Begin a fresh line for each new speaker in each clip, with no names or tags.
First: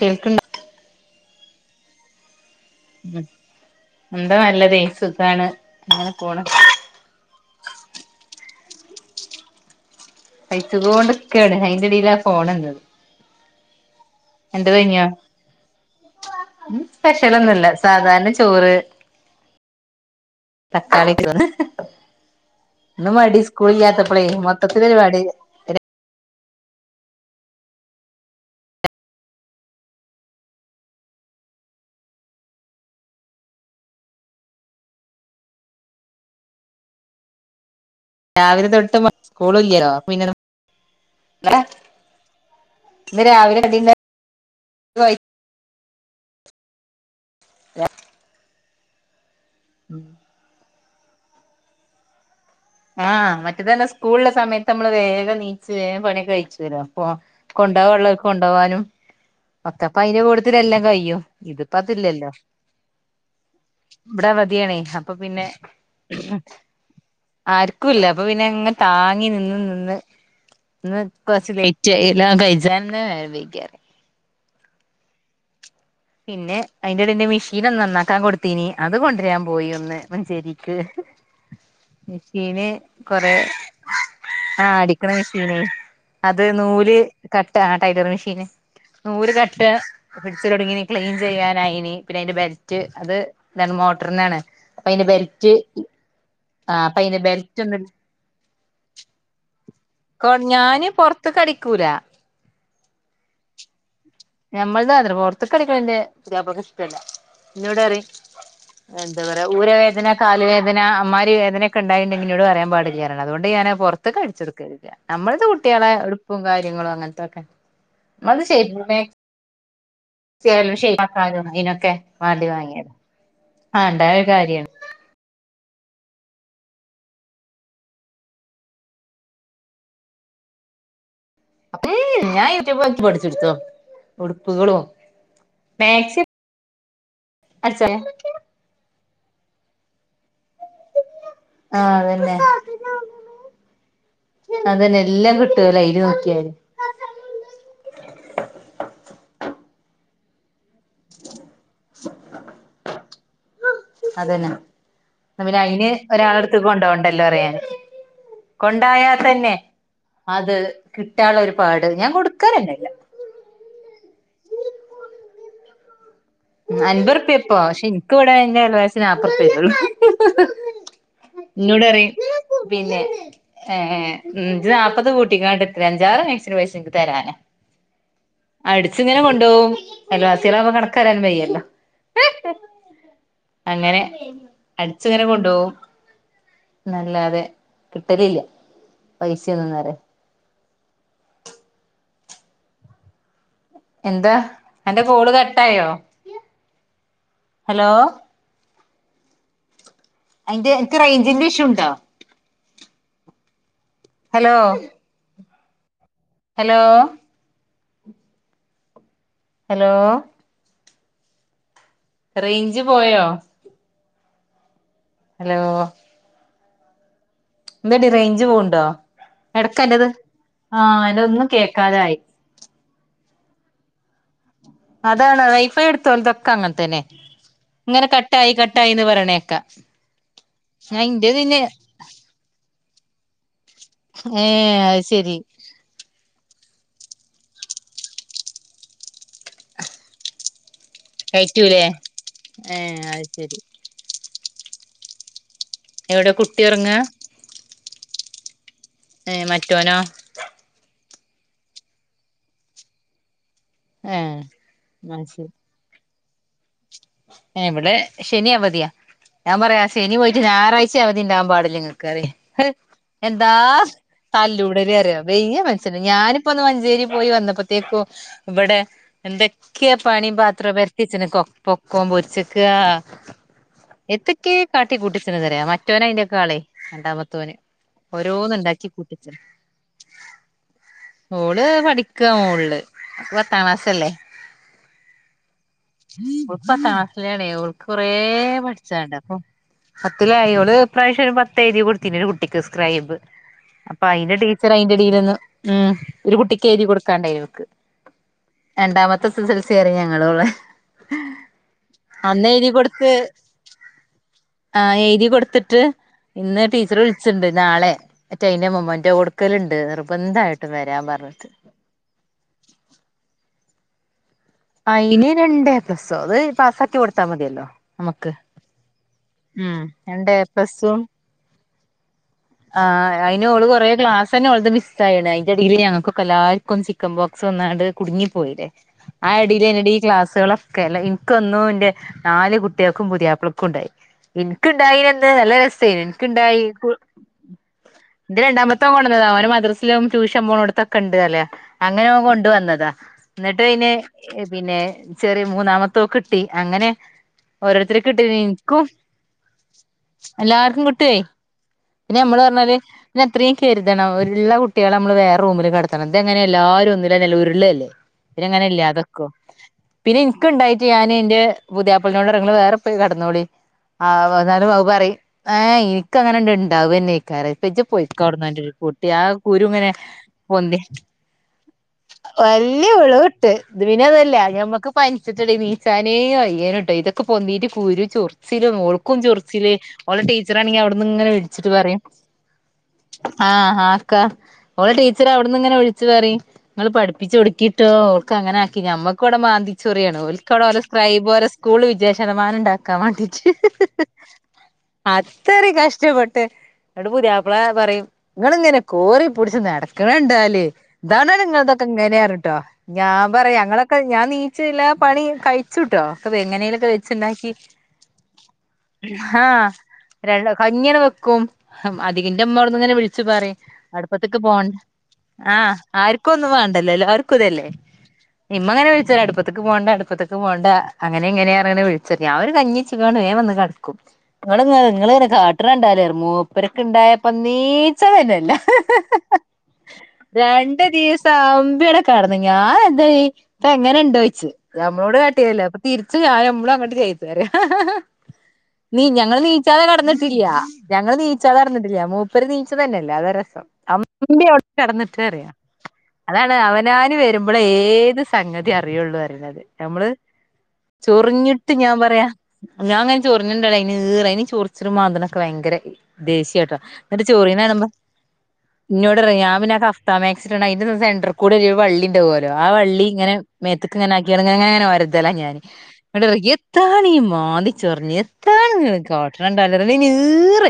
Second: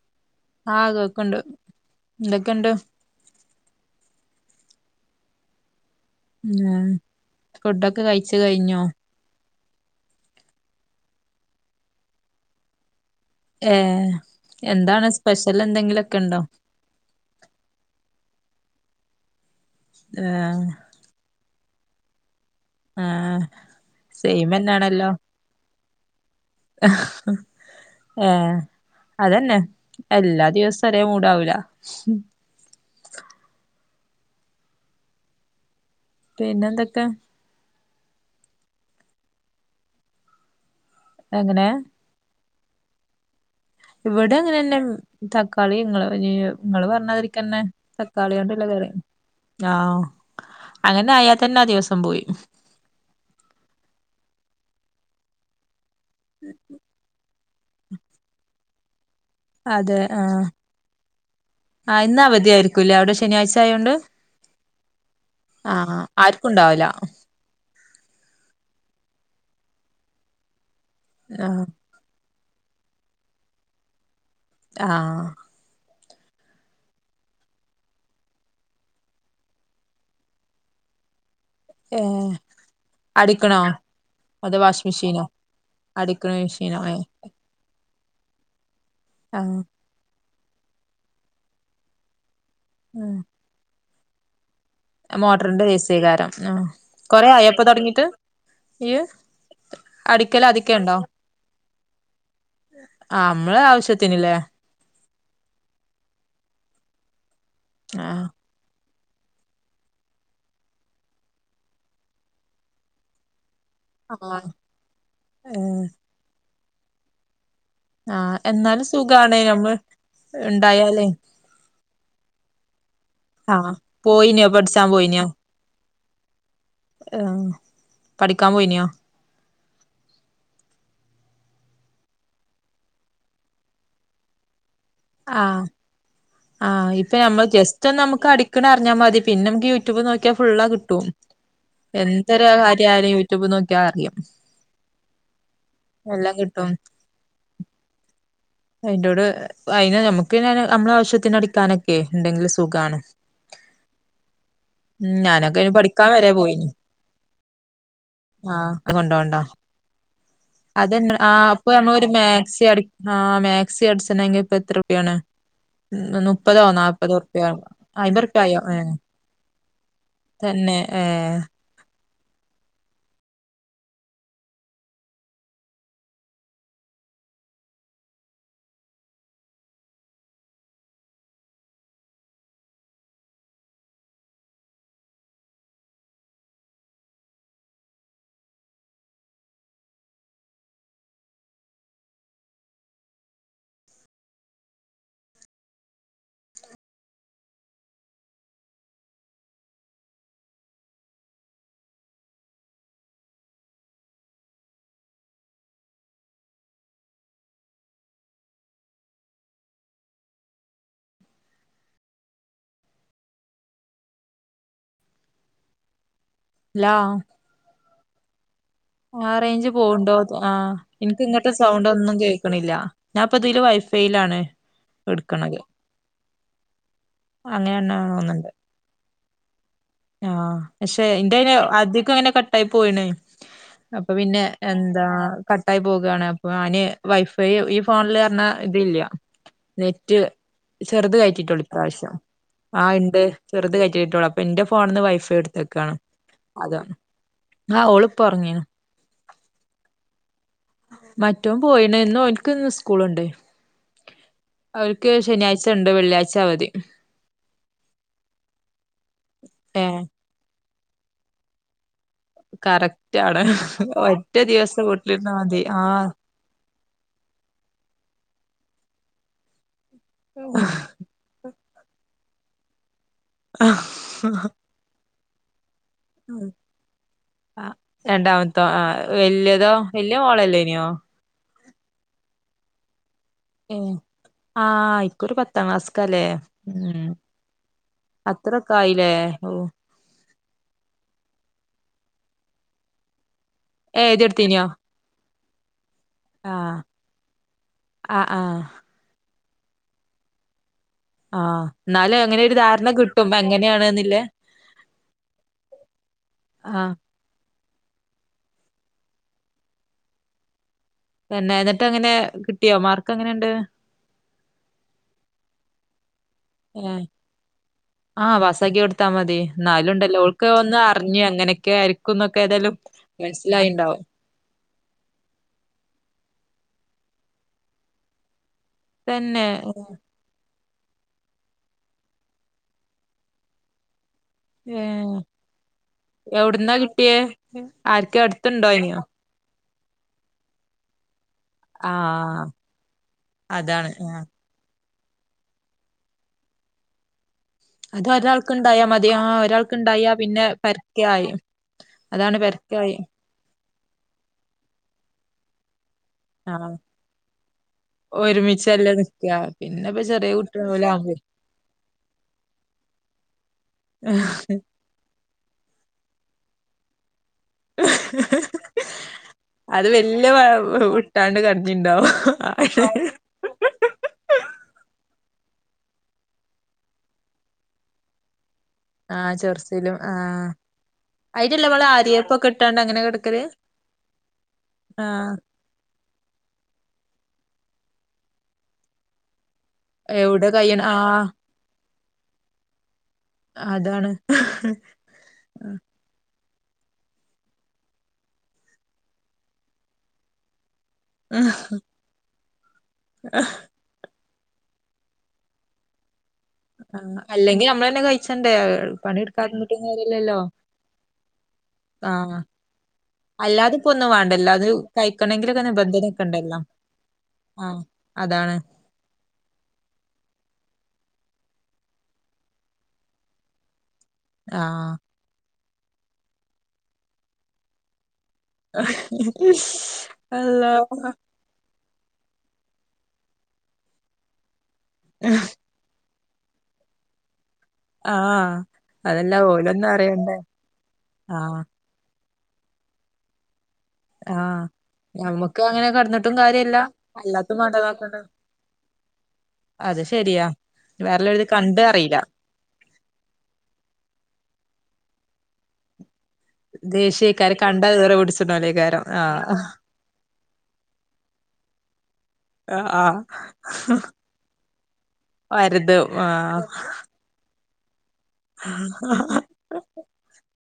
കേൾക്ക്
ആ കേക്ക്ണ്ട് എന്ത ക്കണ്ട്
ഉം എന്താ നല്ലതേ സുഖാണ് അങ്ങനെ പോണ്
ഉം ഫുഡൊക്കെ കഴിച്ച് കഴിഞ്ഞോ
കയ്ച്ച് കൊണ്ട്ക്കാണ് അയിന്റെ ഇടയില ഫോൺന്നത്
ഏ ഉണ്ടോ
സ്പെഷ്യലൊന്നുംല്ല സാധാരണ ചോറ്
ഏഹ്
തക്കാളിക്ക്ന്ന ഇന്ന് മടി
ആഹ്
സ്കൂല്ലാത്തപ്പളേ മൊത്തത്തിരുമടി
ഏ അതെന്നെ എല്ലാ ദിവസവും ഒരേ മൂടാവൂല പിന്നെന്തൊക്കാ
രാവിലെ തൊട്ട് സ്കൂള ഇല്ലല്ലോ പിന്നെ
എങ്ങനെ
ഇന്ന് രാവിലെ കടിണ്ടാ
ഇവിടെ അങ്ങനെന്നെ തക്കാളി ഇങ്ങള് പറഞ്ഞതിരി പിന്നെ തക്കാളിയൊണ്ട്ള്ള കറി ആ അങ്ങനെ ആയാ തന്നെ ആ ദിവസം പോയി
ആ മറ്റേതന്നെ സ്കൂള്ള സമയത്ത് നമ്മള് വേഗ നീച്ച് വേം പണി കഴിച്ചുവര അപ്പ കൊണ്ടവാ ഉള്ളകൊണ്ടോവാനും ഒത്തപ്പ
അതെ
അയിന്റെ
ആഹ്
കൊടുത്തിട്ട എല്ലാം കഴിയും ഇതിപ്പ
ആഹ് ഇന്ന്
അതില്ലല്ലോ
അവധിയായിരിക്കൂല്ലേ അവിടെ ശനിയാഴ്ച ആയോണ്ട്
ഇവിടെ അവധിയണേ അപ്പൊ പിന്നെ
ആഹ് ആർക്കും ഉണ്ടാവില്ല
ആർക്കുംല്ല അപ്പൊ പിന്നെ ങ്ങെ താങ്ങി നിന്ന് നിന്ന് ഒന്ന് കുറച്ച്
ആഹ്
വെയിറ്റ് ചെയ കഴ ജന്നെ നേരം വൈകിയ
ആ
പിന്നെ അയിന്റെ ഇടെ ഇന്റെ മെഷീൻ ഒന്ന് നന്നാക്കാൻ കൊടുത്തീനി അത് കൊണ്ടുരാൻ പോയി ഒന്ന് മഞ്ചേരിക്ക്
ഏഹ്
മെഷീന് കൊറേ
അടിക്കണോ അതോ
ആ
വാഷിംഗ്
അടിക്കണ
മെഷീനോ
മെഷീന്
അടിക്കണ
അത്
മെഷീനോ
നൂല്
ഏഹ്
കട്ട ടൈലർ മഷീൻ നൂല്
ആഹ്
കെട്ട പ്പൊ പിടിച്ചു തൊടങ്ങീന് ക്ലീൻ ചെയ്യാനായിനി പിന്നെ അയിന്റെ ബെൽറ്റ്‌ റ്റ് അത് നെൻമോ ട്രിനാണ്
ആ മോട്രിന്റെ ഏ സി ക്കാരം ആ
അപ്പൊ അയിന്റെ
കൊറേ ആയോ പ്പൊ
ബെൽറ്റ് ഒന്ന്
തൊടങ്ങീട്ട് ഏ
കൊ
അടിക്കല്
ഞാന്
ആദ്യൊക്കെയൊണ്ടോ
പൊറത്ത്ക്ക് അടിക്കൂല
ആ മ്മളെ ആവശ്യത്തിന്
ഞമ്മൾതാണ് ത് പോൽത്ത കളികളിന്റെ പുതിയാപ്ലക്കിഷ്ടല്ല ന്നോടറയും
ആഹ്
ആ എന്താ പറയാ ഊര വേദന കാല് വേദന അമ്മാരി വേദനൊക്കെ ണ്ടായുണ്ടെങ്കിൽ ന്നോട് പറയാൻ പാടില്ല പറയുണ്‌ അതോണ്ട് ഞാന് പൊറത്ത്ക്ക്
ആഹ്
അടിച്ചൊട്ക്കലില്ല നമ്മൾത് കുട്ട്യോളെ ഉടുപ്പും കാര്യോം റ്റിങ്ങള് അങ്ങൻത്തൊക്കെ
ആ എന്നാല് സുഖാ
ചെലത് ഷേപ്പ് ആക്കാന് അയ്നൊക്കെ വാണ്ടി വാങ്ങിയതാ
ആ
ആഹ് ഇണ്ടായ ഒരു
പോയിനോ
കാര്യാണ്
വേഡ്ചാ പോയിന്നോ ആ പഠിക്കാൻ പോയ്നോ
അപ്പൊ ഈ ഹ് ഞാൻ യൂട്യൂബോക്കി പഠിച്ച്ട്ത്തു ഉടുപ്പുകളും മാക്സിയൊ
ആയി പ്പൊ ഞമ്മള് ജസ്റ്റൊന്നമ്മക്ക് അടിക്ക്ണ അറിഞ്ഞ മതി പിന്നെങ്കി യൂ ടുബ് നോക്കിയ ഫുള്ള് കിട്ടും
ആ അതന്നെ
എന്തൊരു കാര്യായാലും യൂട്യൂബ് നോക്കിയാ അറിയും
അതെന്നെല്ലാം കിട്ടോലോ അയില്
എല്ലാം
നോക്കിയാല്
കിട്ടും പ്പൊ അയ്ന് നമുക്കിനന് അമ്മളാവശ്യത്തിന് അടിക്കാനൊക്കെ ണ്ടങ്ങി സുഖാണ്
അതന്നെ ന്ന
ഞാനൊക്കെ
പിന്നെ
അയ്ന്
അയിന്
പഠിക്കാൻ വരെ പോയി
ഒരാളെടുത്ത് കൊണ്ടോണ്ടല്ലോ അറിയാൻ
ആ
കൊണ്ടായാ
കൊണ്ടൊണ്ട
തന്നെ അത്
അതെന് ആ
കിട്ടാള്ള ഒരു
അപ്പൊ
പാട്
ഞമ്മളൊരു
ഞാൻ
മാക്സി അടി
കൊടുക്കാറന്നെല്ല
ആ മാക് സി അടിച്ചണങ്കി പ്പൊ എത്ര ഉർപ്യാണ് നുപ്
അയ്മ്പർപ്യപ്പൊ ക്ഷേ ഇൻക് വ്ടെ
ഏഹ്
ഏകദേശം നാപ്പർപ്യള്ളു
തന്നെ ഏഹ്
ന്നോട് പറയും പിന്നെ എ ഏ ജ്ജ് നാപ്പത് കൂട്ടിക്കോ അനക്കെത്രെ അഞ്ചാറു മാക്സിടെ പൈസ ഇൻക് തരാന അടിച്ചിങ്ങനെ കൊണ്ടോവും എല്ലാത്തിനാവുമ്പോ കണക്ക് തരാൻ വയ്യല്ലോ അങ്ങനെ അടിച്ചിങ്ങനെ കൊണ്ടോവും ന്നല്ലാതെ കിട്ടലില്ല പൈസൊന്നും നേരെ എന്താ അന്റെ കോള് കട്ടായോ ഹലോ അയിന്റെ അനക് റേഞ്ചിന്റെ ഇഷ്യൂ ണ്ടോ ഹലോ ഹലോ ഹലോ റെയ്ഞ്ച് പോയോ ഹലോ
ലോ
ന്തെടീ റെയ്ഞ്ച് പോണ്
ആ റേഞ്ച് പോക്ണ്ടോ ആ
ആഹ്
ഇനിക്ക്
അന്റതൊന്നും
ഇങ്ങട്ട്
കേക്കാതായി
സൗണ്ടൊന്നും കേക്ക്ണില്ല ഞാപ്പിതീല് വൈഫൈലാണ്
അതാണ് വൈഫൈ ഇട്ത്തോല തൊക്കങ്ങനെ തന്നെ ഇങ്ങനെ കട്ടായി കട്ടായി ന്ന് പറേണേ ക്ക
ആ പക്ഷേ ഇൻ്റയ്ന് അധികോം അങ്ങനെ കട്ടായി പോയ്ണെയ് അപ്പോ പിന്നെ
ഏഹ് അത്
എന്താ
ശരി
കട്ടായി പോകാണ് അപ്പൊ ആനി വൈഫൈ ഈ ഫോണില് റഞ്ഞാ ഇതില്ല നെറ്റ് ചെറ്ത് കയറ്റീട്ടൊള്ളു
കയറ്റൂലേ
ഇപ്രാവിശ്യം ആ
ഏഹ്
ഇണ്ട്
അത് ശരി
ചെറ്ത് കയറ്റീട്ടൊള്ളു അപ്പൊൻ്റെ ഫോ ഫോണ്ന്ന് വൈഫൈ ഇട്‌ത്തക്കാ ക്കാണ്
എവിടെ കുട്ടി
അതാണ്
ഉറങ്ങാ
ആ ഓള് പ്പൊ പ്പൊറങ്ങീണ്
ഏ മറ്റോനോ
മറ്റോൻ പോയിണ് ന്ന് ഓൽക്ക് ന്ന് സ്കൂള്ണ്ടെയ്
ഏഹ്
ഓര്ക്ക് ശെനിയാഴ്ചണ്ട് വെള്ളിയാഴ്ച ച അവധി
ഇവടെ ശെനി അവധിയാ ഞാൻ പറയാ ആ
ഏഹ്
ശനി പോയിറ്റ് ഞായറ ഴ്ചിം അവധിണ്ടാകാൻ പാടില്ലങ്ങക്ക് ക്ക് പറയെ ഹഅ്
കറക്റ്റ് ആണ്
എന്താ
ഒറ്റ ദിവസം
തല്ലൂടല് അറിയോ
വീട്ടിലിരുന്നാ
വെയ്യ
മതി
മന്ഷന് ഞാന് പ്പൊന്ന് മഞ്ചേ ഞ്ചേരി പോയി വന്നപ്പത്തേക്കും വടെ എന്തേ ക്ക്യാ പണിം പാത്രോം പെരത്തിവെച്ച് ണ് ക്കോ പൊക്കോം പൊരിച്ചക്കാ എത്തക്കേ
ആഹ്
കാട്ടിക്കൂട്ടിക്ക് [unintelligible] മറ്റോനാ അയിൻ്റെ ക്കെ ആള് രണ്ടാമത്തോന്
ആഹ്
ഓരോന്ന്
രണ്ടാമത്തോ
ണ്ടാക്കി
ആഹ്
കൂട്ടിവെച്ച്ക്ക്ണ്
വല്യതോ വല്യ മോളല്ലേനിയോ
ഓള് പഠിക്കാ മോള് [unintelligible]
ഏ ആ ഇക്കുറി പത്താം ക്ലാസ്ക്കാ ലേ
ഓള് പത്താം ക്ലാസിലാണേയ് ഓക്ക് കൊറേ
ആയില്ലേ
പഠിച്ചാണ്ട് അപ്പൊ
ഓഹ്
പത്തില് ആയി ഓള് ഇപ്രാവശ്യം ഒര് പത്തെഴുതി കൊടുത്തീനി ഒര് കുട്ടിക്ക് സ്‌ക്രൈബ് അപ്പയിൻ്റെ
എഴുതിയെടുത്തീനിയോ
ടീച്ചറ് അയിൻ്റെടീലൊന്ന് ഊം ഒരു
ആഹ്
കുട്ടിക്കെയ്തി കൊടുക്കാണ്ടയ്നി ഓക്ക്
ആഹ് ആഹ്
രണ്ടാമത്തെ സ് [unintelligible] സറി ഞങ്ങളോള്ളെ.
ആഹ് എന്നാലും അങ്ങനെ
അന്ന്
ഒരു
എഴുതി
ധാരണ
കൊട്ത്ത്,
കിട്ടും എങ്ങനെയാണ്ന്നില്ലേ
ആ എഴുതി കൊട്ത്ത്ട്ട് ഇന്ന്
ആഹ്
ടീച്ചർ വിള്ച്ച്ണ്ട് നാളെ മറ്റേ അയിൻ്റെ മൊമൻ്റൊ കൊടുക്കല്ണ്ട് നിർബന്ധാ
പിന്നെ എന്നിട്ട് എങ്ങനെ കിട്ടിയോ മാർക്ക് എങ്ങനെണ്ട്
അയിന് രണ്ട് എപ്ലസ് [unintelligible] പാസാക്കി
ഏഹ്
കൊട്ത്താ മതിയല്ലോ നമുക്ക്
തി,
ഉം
ന്നാലും ഉണ്ടല്ലോ ഓൾക്ക് ഒന്ന് അറ്ഞ്ഞ് അങ്ങനെ [unintelligible]
ആ അയിന് ഓള് കെറേ ക്ലാസെന്നെ ഓൾത് മിസ്സായിന്ന് അയിൻ്റെടീല് ഞങ്ങൾ കൊക്കെല്ലാ ക്കും ചിക്കൻ ബോക്സ് വന്നാണ്ട് കുടുങ്ങി പോയില്ലേ. ആ
തന്നെ
[unintelligible] ഈ ക്ലാസ്സുകളും കെല്ല ഇൻക്കൊന്നും ഇൻ്റെ നാല് കുട്ടികൾക്കും പുതിയാപ്പൾക്കും ഉണ്ടായി.
ഏഹ്
ഇൻക്ക്ണ്ടായിനന്ന് നല്ല രസെയിന്ന് ഇൻക്ണ്ടായി [unintelligible] കു
ഹെ ആര്ക്കെ അട്ത്ത്ണ്ടായിനോ
[unintelligible] ട്യൂഷൻ പോണടുത്തൊക്കെ ഇണ്ട് ആല അങ്ങനെ ഓൻ
ആഹ്
കൊണ്ട് വന്നതാ ഇന്നിട്ട്
അതാണ്
അയ്ന്
ആഹ്
പിന്നെ ചെറിയ മൂന്നാമത്തോകിട്ടി അങ്ങനെ
അത്
ഓരോരുത്തര്ക്ക് കിട്ടി ഇൻക്കും
ഒരാൾക്ക്ണ്ടായാ മതി ആ ഒരാൾക്ക്ണ്ടായാ പിന്നെ
എല്ലാർക്കും കിട്ടുവേ
പരക്കായി
പിന്നെ
അതാണ്
നമ്മള് പറഞ്ഞാല്
പരക്കായി
പിന്നെ അത്രേം കരുതണം ഒള്ള കുട്ടികളെ നമ്മ വേറെറൂമില് കെട [unintelligible]
ആഹ്
എല്ലാരും ഒന്നില ന്നെല്ലെ ഉരുളല്ലേ പിന്നെ എങ്ങനെ ഇല്ലാതി
ഒരുമിച്ചല്ലേ
ക്കും അതൊക്കോ
നിക്കാ പിന്നെപ്പ
പിന്നെ
ചെറിയ
ഇൻക്ക് ഇണ്ടായിട്ട് ഞാന്
കുട്ടിയോലാവുമ്പേ
ഇന്റെ പുതിയാപ്പൾനോട് [unintelligible] ഇങ്ങള് വേറെപ്പൊയ് കെടന്നോളി ആ എന്നാലും ഐ പറ്യും ഏ ഇൻ ക്ക് അങ്ങന ഉണ്ട താവുന്നെ [unintelligible] കരയിപ്പിച്ച് പൊയിക്കവടന്നന്റെ ഒരു കൂട്ടി ആ കുരു ഇങ്ങനെ
അത് വല്യ
പൊന്തി
വിട്ടാണ്ട് കടഞ്ഞിണ്ടാവും
വലിയ ഉളവട്ട് ഇത് പിന്നെ അങ്ങ നല്ലേ ഞമ്മക്ക് പൻ ഇച്ചിട്ട് നീച്ചാനേ വയ്യേന്ട്ടോ ഇതൊക്കെ പൊന്തീട്ട് കൂരു ച്ചൊറി [unintelligible] ശെരിയാണ് ഓൾക്കും
ആഹ്
ചൊറിച്ചില്
ചൊറിച്ചിലും
ഓള
ആഹ്
ടീച്ചറാണെങ്കിൽ അവിടുന്ന് ഇങ്ങനെ വിളി
അയിനല്ലേ
[unintelligible]
നമ്മള്
പറിം
ആര്യപ്പൊക്കെ ഇട്ടാണ്ട് അങ്ങനെ കെടക്കല്
ആ ആര്കാ ഒളെ
ആഹ്
ടീച്ചറവിട്ന്ന്ങ്ങനെ വിൾച്ച് പറിം പഠിപ്പിച്ചൊടുക്കിട്ടോ ഓൾക്ക് അങ്ങനെ ആക്കി ഞമ്മക്ക്വടെ മാന്തി
എവിടെ കയ്യ്ണ് ആഹ്
[unintelligible] ശതമാനണ്ടാ [unintelligible] മാട്ടിച്ച്
അതാണ്
അത്തറി കഷ്ടപ്പെട്ട [unintelligible] പുതിയാപ്പള പറയും ഇങ്ങള്ങ്ങനെ കോറിപ്പുടിച്ച് നടക്കണണ്ടാല് ഇതാണ്
ആഹ്
നിങ്ങൾതൊക്കെ ഇങ്ങനെ ട്ട ഞാൻ പറയാ ഞങ്ങളൊക്കെ ഞാൻ നീ ച്ചല്ല പണി കഴിച്ചുട്ടോ. ഒക്കെ എങ്ങനെലൊക്കെ
ആഹ്
വെച്ചുണ്ടാക്കി
അല്ലെങ്കിൽ നമ്മള തന്നെ കഴിച്ചണ്ടേ പണി എടുക്കാതിരുന്നിട്ടും കാര്യല്ലല്ലോ. ആഹ്
അധികിന്റെ ഉമ്മ അവിടുന്ന് ഇങ്ങനെ വിളിച്ചു പറ
അല്ലാതെ ഇപ്പോ ഒന്നും
അടുപ്പത്തേക്ക്
വേണ്ടല്ലോ
പോക
അത് കഴിക്കണെങ്കിലൊക്കെ
ആഹ്
നിബന്ധനൊക്കെ
ആർക്കും ഒന്നും
ഉണ്ടല്ലോ
വേണ്ടല്ലോ എല്ലാർക്കും ഇതല്ലേ
ആഹ് അതാണ്
ഇമ്മ അങ്ങനെ വിളിച്ചാല അടുപ്പത്തേക്ക് പോവണ്ട അടുപ്പത്തേക്ക് പോണ്ട. അങ്ങനെ എങ്ങനെയ അറിയണ വിളിച്ച് ഞാൻ ഒരു കഞ്ഞി വെച്ചുകൊണ്ട് വേം വന്ന് കെട
ആഹ്
[unintelligible] രണ്ടായിരം മൂപ്പരൊക്കെ ഉണ്ടായപ്പ നീച്ച തന്നെ.
അള്ളാ
രണ്ട് ദിവസം ആ കടന്ന ഞാൻ എന്ത ഇപ്പ എങ്ങനെ ഉണ്ടയിച്ചു. നമ്മളോട് കട്ടിയല്ലേ അപ്പൊ തി [unintelligible]
ആഹ്
നീ
അതല്ല
ഞങ്ങൾ നീച്ചാതെ
ഓലൊന്നും അറിയണ്ടേ
കടന്നിട്ടില്ലയാ. ഞങ്ങള് നീച്ചാത
ആഹ്
അറിഞ്ഞിട്ടില്ല. മൂപ്പരു നീചം തന്നെയല്ലേ അത രസം. അമ്മ
ആഹ്
അവിടെ കടന്നിട്ടേ അറിയാം
ഞമ്മക്ക് അങ്ങനെ കെടന്നിട്ടും
അതാണ്
കാര്യല്ല
അവനാന് വരുമ്പോള
അല്ലാത്തും വേണ്ടതാക്കണ്ട
ഏത് സംഗതി അറിയുള്ളു റന്നത് അത് നമ്മള്
വേറെല്ലോരത്
ചൊറിഞ്ഞിട്ട്
കണ്ട്
ഞാൻ
അറിയില്ല
പറയാ ഞാൻ അങ്ങനെ ചൊറിഞ്ഞിണ്ടല്ലോ [unintelligible] ച്ച്ലും മാന്തലക്ക ഭയങ്കര ദേഷീയ ട്ടോ ന്നിട്ട്
ദേഷ്യേക്കാരം കണ്ടാ
ചൊറിയ്ന്നാണ്പം
ഈറ പിടിച്ച്ണോലേക്കാരം
ഇന്നോട്റയും
ആഹ്
യാവിന്നെകഫ്താമാക്സീട്ടോണ്ട് അയിന്റ സെന്ററിക്കൂടൊരു വള്ളീണ്ടാവുല്ലൊ
ആഹ്
ആവള്ളീങ്ങനെ മേത്ത്ക്കിങ്ങനെ ആക്കിയാക്കി [unintelligible] [unintelligible] ഇതല്ല ഞാന്
കരുതും
ന്നോടൊയ്കും
ആഹ്
എത്താണി മാന്തി ചൊറിഞ്ഞ [unintelligible]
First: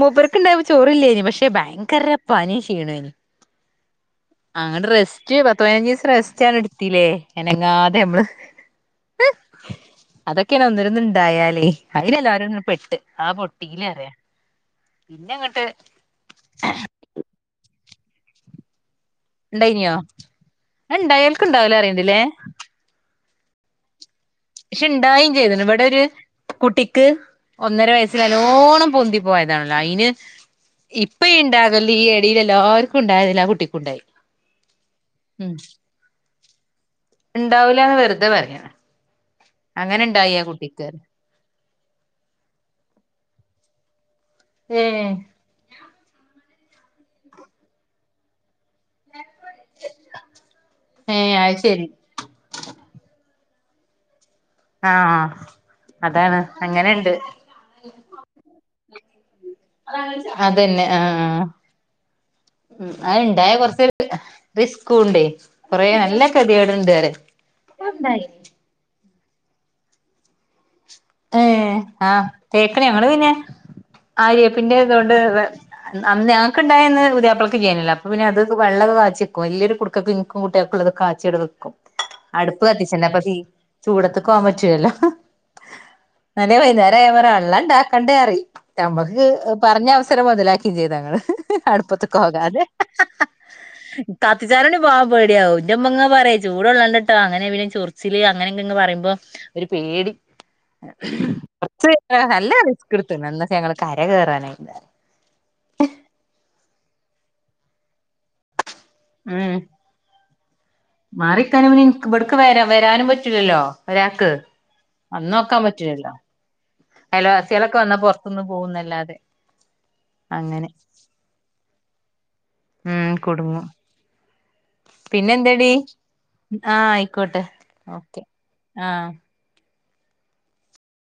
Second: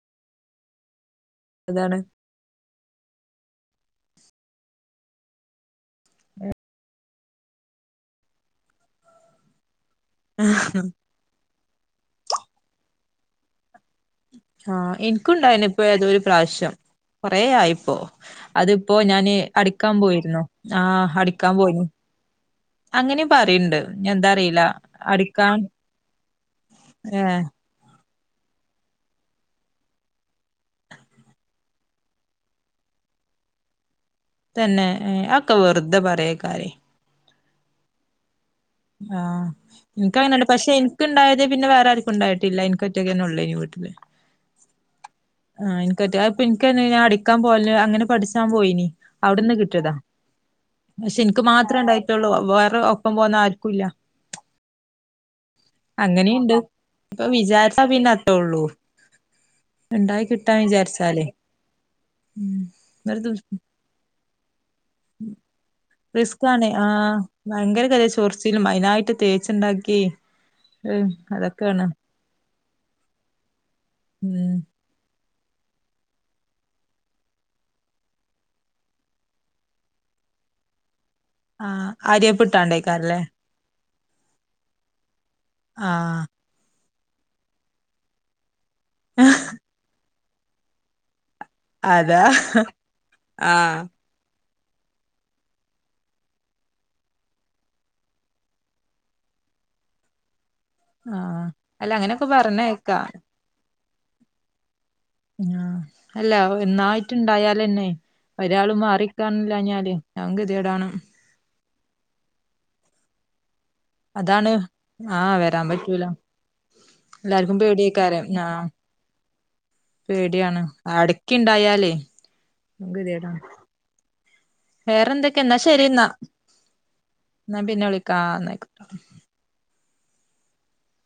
മൂപ്പർക്ക് ഉണ്ടായ്പ ചോറ്ല്ലേനി പക്ഷെ
അതാണ്
ഭയങ്കരപ്പനി അങ്ങനെ റെസ്റ്റ് പത്തുപതിനഞ്ചിസം റെസ്റ്റ് എടുത്തില്ലേ? എനങ്ങാതെ എമ്മള് അതൊക്കെന ഒന്നിരുന്നുണ്ടായാലേ. അയിനല്ലോ ആരന്ന് പെട്ട് അത് പൊട്ട് പിന്ന
ആഹ് എനിക്കുണ്ടായിന ഇപ്പോ ഏതോ ഒരു പ്രാവശ്യം കൊറെ ആയിപ്പോ. അത് അപ്പൊ ഞാന്
ഇണ്ടായിനിയോ
അടിക്കാൻ പോയിര്ന്നു.
അത്
ആഹ്
ഇണ്ടായോൽക്ക്
അടിക്കാൻ
ഇണ്ടാവൂല
പോയിന്നു. പറീണ്ട്
പക്ഷേ ഇണ്ടായീ ചെയ്തീണ് ഇവടെര് കുട്ടിക്ക്
ഏഹ്
ഒന്നരവയസ് സിലല്ലോണം പൊന്തി പോയതാണല്ലോ. ഐന് ഇപ്പേ ഈ ഇണ്ടാകലില് ഈ എടീല് എല്ലാർക്കും ഇണ്ടായതില് ആ കുട്ടിക്കുണ്ടായി.
തന്നെ ഏ അക്കെ വെർതെ പരെയ്ക്കാരേ
ണ്ടാവൂലാന്ന് വെർതെ പറയാണ്
ആഹ്
അങ്ങനെ ഇണ്ടായി ആ
ഇൻകങ്ങനല്ല പക്ഷെ
കുട്ടിക്ക്
ഇൻക്കിണ്ടായത് പിന്നെ വേറെ ആര്ക്കും ഉണ്ടായിട്ടില്ല ഇൻക്ക് ഒറ്റക്കെന്നെയ്ന്നു വീട്ടില്
ഏ
ഇൻക്കേറ്റെ ഞാൻ അടിക്കാൻപോവല് അങ്ങനെ പഠിച്ചാൻ പോയീനി അവിട്ന്ന് കിട്ട്യേതാ പക്ഷെ
ഏഹ്
ഇനിക്ക്
അത്
മാത്രം
ശരി
ഇണ്ടായിറ്റൊള്ളു വേറെ ഒപ്പം പോന്ന ആര് ക്കൂല
ആഹ് അതാണ്
അങ്ങനീണ്ട്.
അങ്ങനെണ്ട്
ഇപ്പ വിചാരിച്ചാ പിന്നതേള്ളു.
അതെന്നെ
വിചാരിച്ചാലേ
ആഹ്
ഉം ഒരു
അത്ണ്ടായ കൊർച്ച് റിസ്ക്കൂണ്ടേയ് കൊറേ നല്ല
റിസ്കാണ്
കെത്യേട്ണ്ട്
ആഹ്
പറയാ
തേച്ച്ണ്ടാക്കി
ഏ ആഹ് തേക്കില ങ്ങള് പിന്നെ
ഉം
ആര്യവേപ്പിന്റെ ഇതോണ്ട് [inaudible] അന്ന് ഞങ്ങക്ക്ണ്ടായന്ന് പുത്യാപ്ലക്ക് ഇല്ലായിന്നല്ലോ അപ്പ പിന്നെ അത് വള്ളൊക്കെ കാച്യേക്കും വല്ല്യേരു കുട്ക്കക്ക് ഇൻക്കും കുട്ട്യാക്കുള്ളതും കാ വടെ വെക്കും
ആഹ്
അടുപ്പ് കത്തിച്ചണ്ടേ അപ്പ
ആര്യപ്പിട്ടാണ്ടേക്കാരല്ലേ
തീ ചൂടത്ക്ക് പോകാൻ പറ്റൂലല്ലോ
ആഹ്
[unintelligible] വള്ളണ്ടാക്കണ്ടേ പറയും ഞമ്മക്ക് പറഞ് [unintelligible] മൊതലാക്കിം ചെയ്തങ്ങള് അട്പത്ത്ക്ക്
അതാ
പോകാതെ
ആഹ്
[unintelligible] പോകാൻ പേഡ്യാ ന്റമ്മങ്ങനെ പറയും ചൂടോള്ളണ്ടട്ടോ അങ്ങനെ പിന്നെ ചൊറിച്ചില് അങ്ങനെ ങ്ങനെ പറയുമ്പോ ഒര് പേടി
ആഹ്
ഒച്ച
അല്ല
വെയ്ക്കാ
അങ്ങനെയൊക്കെ
നല്ല
പറഞ്ഞേക്കാ
റിസ്ക്ട് ത്ത്ക്ണ് [unintelligible] അര കേറാനായ [inaudible]
ണ്ടായാലെന്നെ [unintelligible]
ഉം
മറിക്കാനില്ലാഞ്ഞാല് ഞാംകെത്യേടാണം
[unintelligible] ഇൻക് ഇവ്ട്ക്ക് വെര വെരാനും പറ്റൂലല്ലോ ഒരാക്ക്
അതാണ് ആഹ്
വന്നോക്കാൻ
വരാൻ പറ്റൂല
പറ്റൂലല്ലോ
എല്ലാർക്കും
അയൽവാസ്യോളൊക്കെ വന്നാൽ പൊർത്ത്ന്ന് പോവുന്നല്ലാതെ.
പേഡ്യാണ് അടക്കിണ്ടായാല്
ഉം
[unintelligible] [inaudible]
കുടുങ്ങും പിന്നെ
വേറെന്തൊക്കെയാ എന്നാ
എന്തടി
ശരീന്നാ
ആഹ് ആയിക്കോട്ടെ
എന്നാ പിന്നെ വിളിക്കാ
ഓക്കെ
അന്നായിക്കോട്ടെ
ആഹ്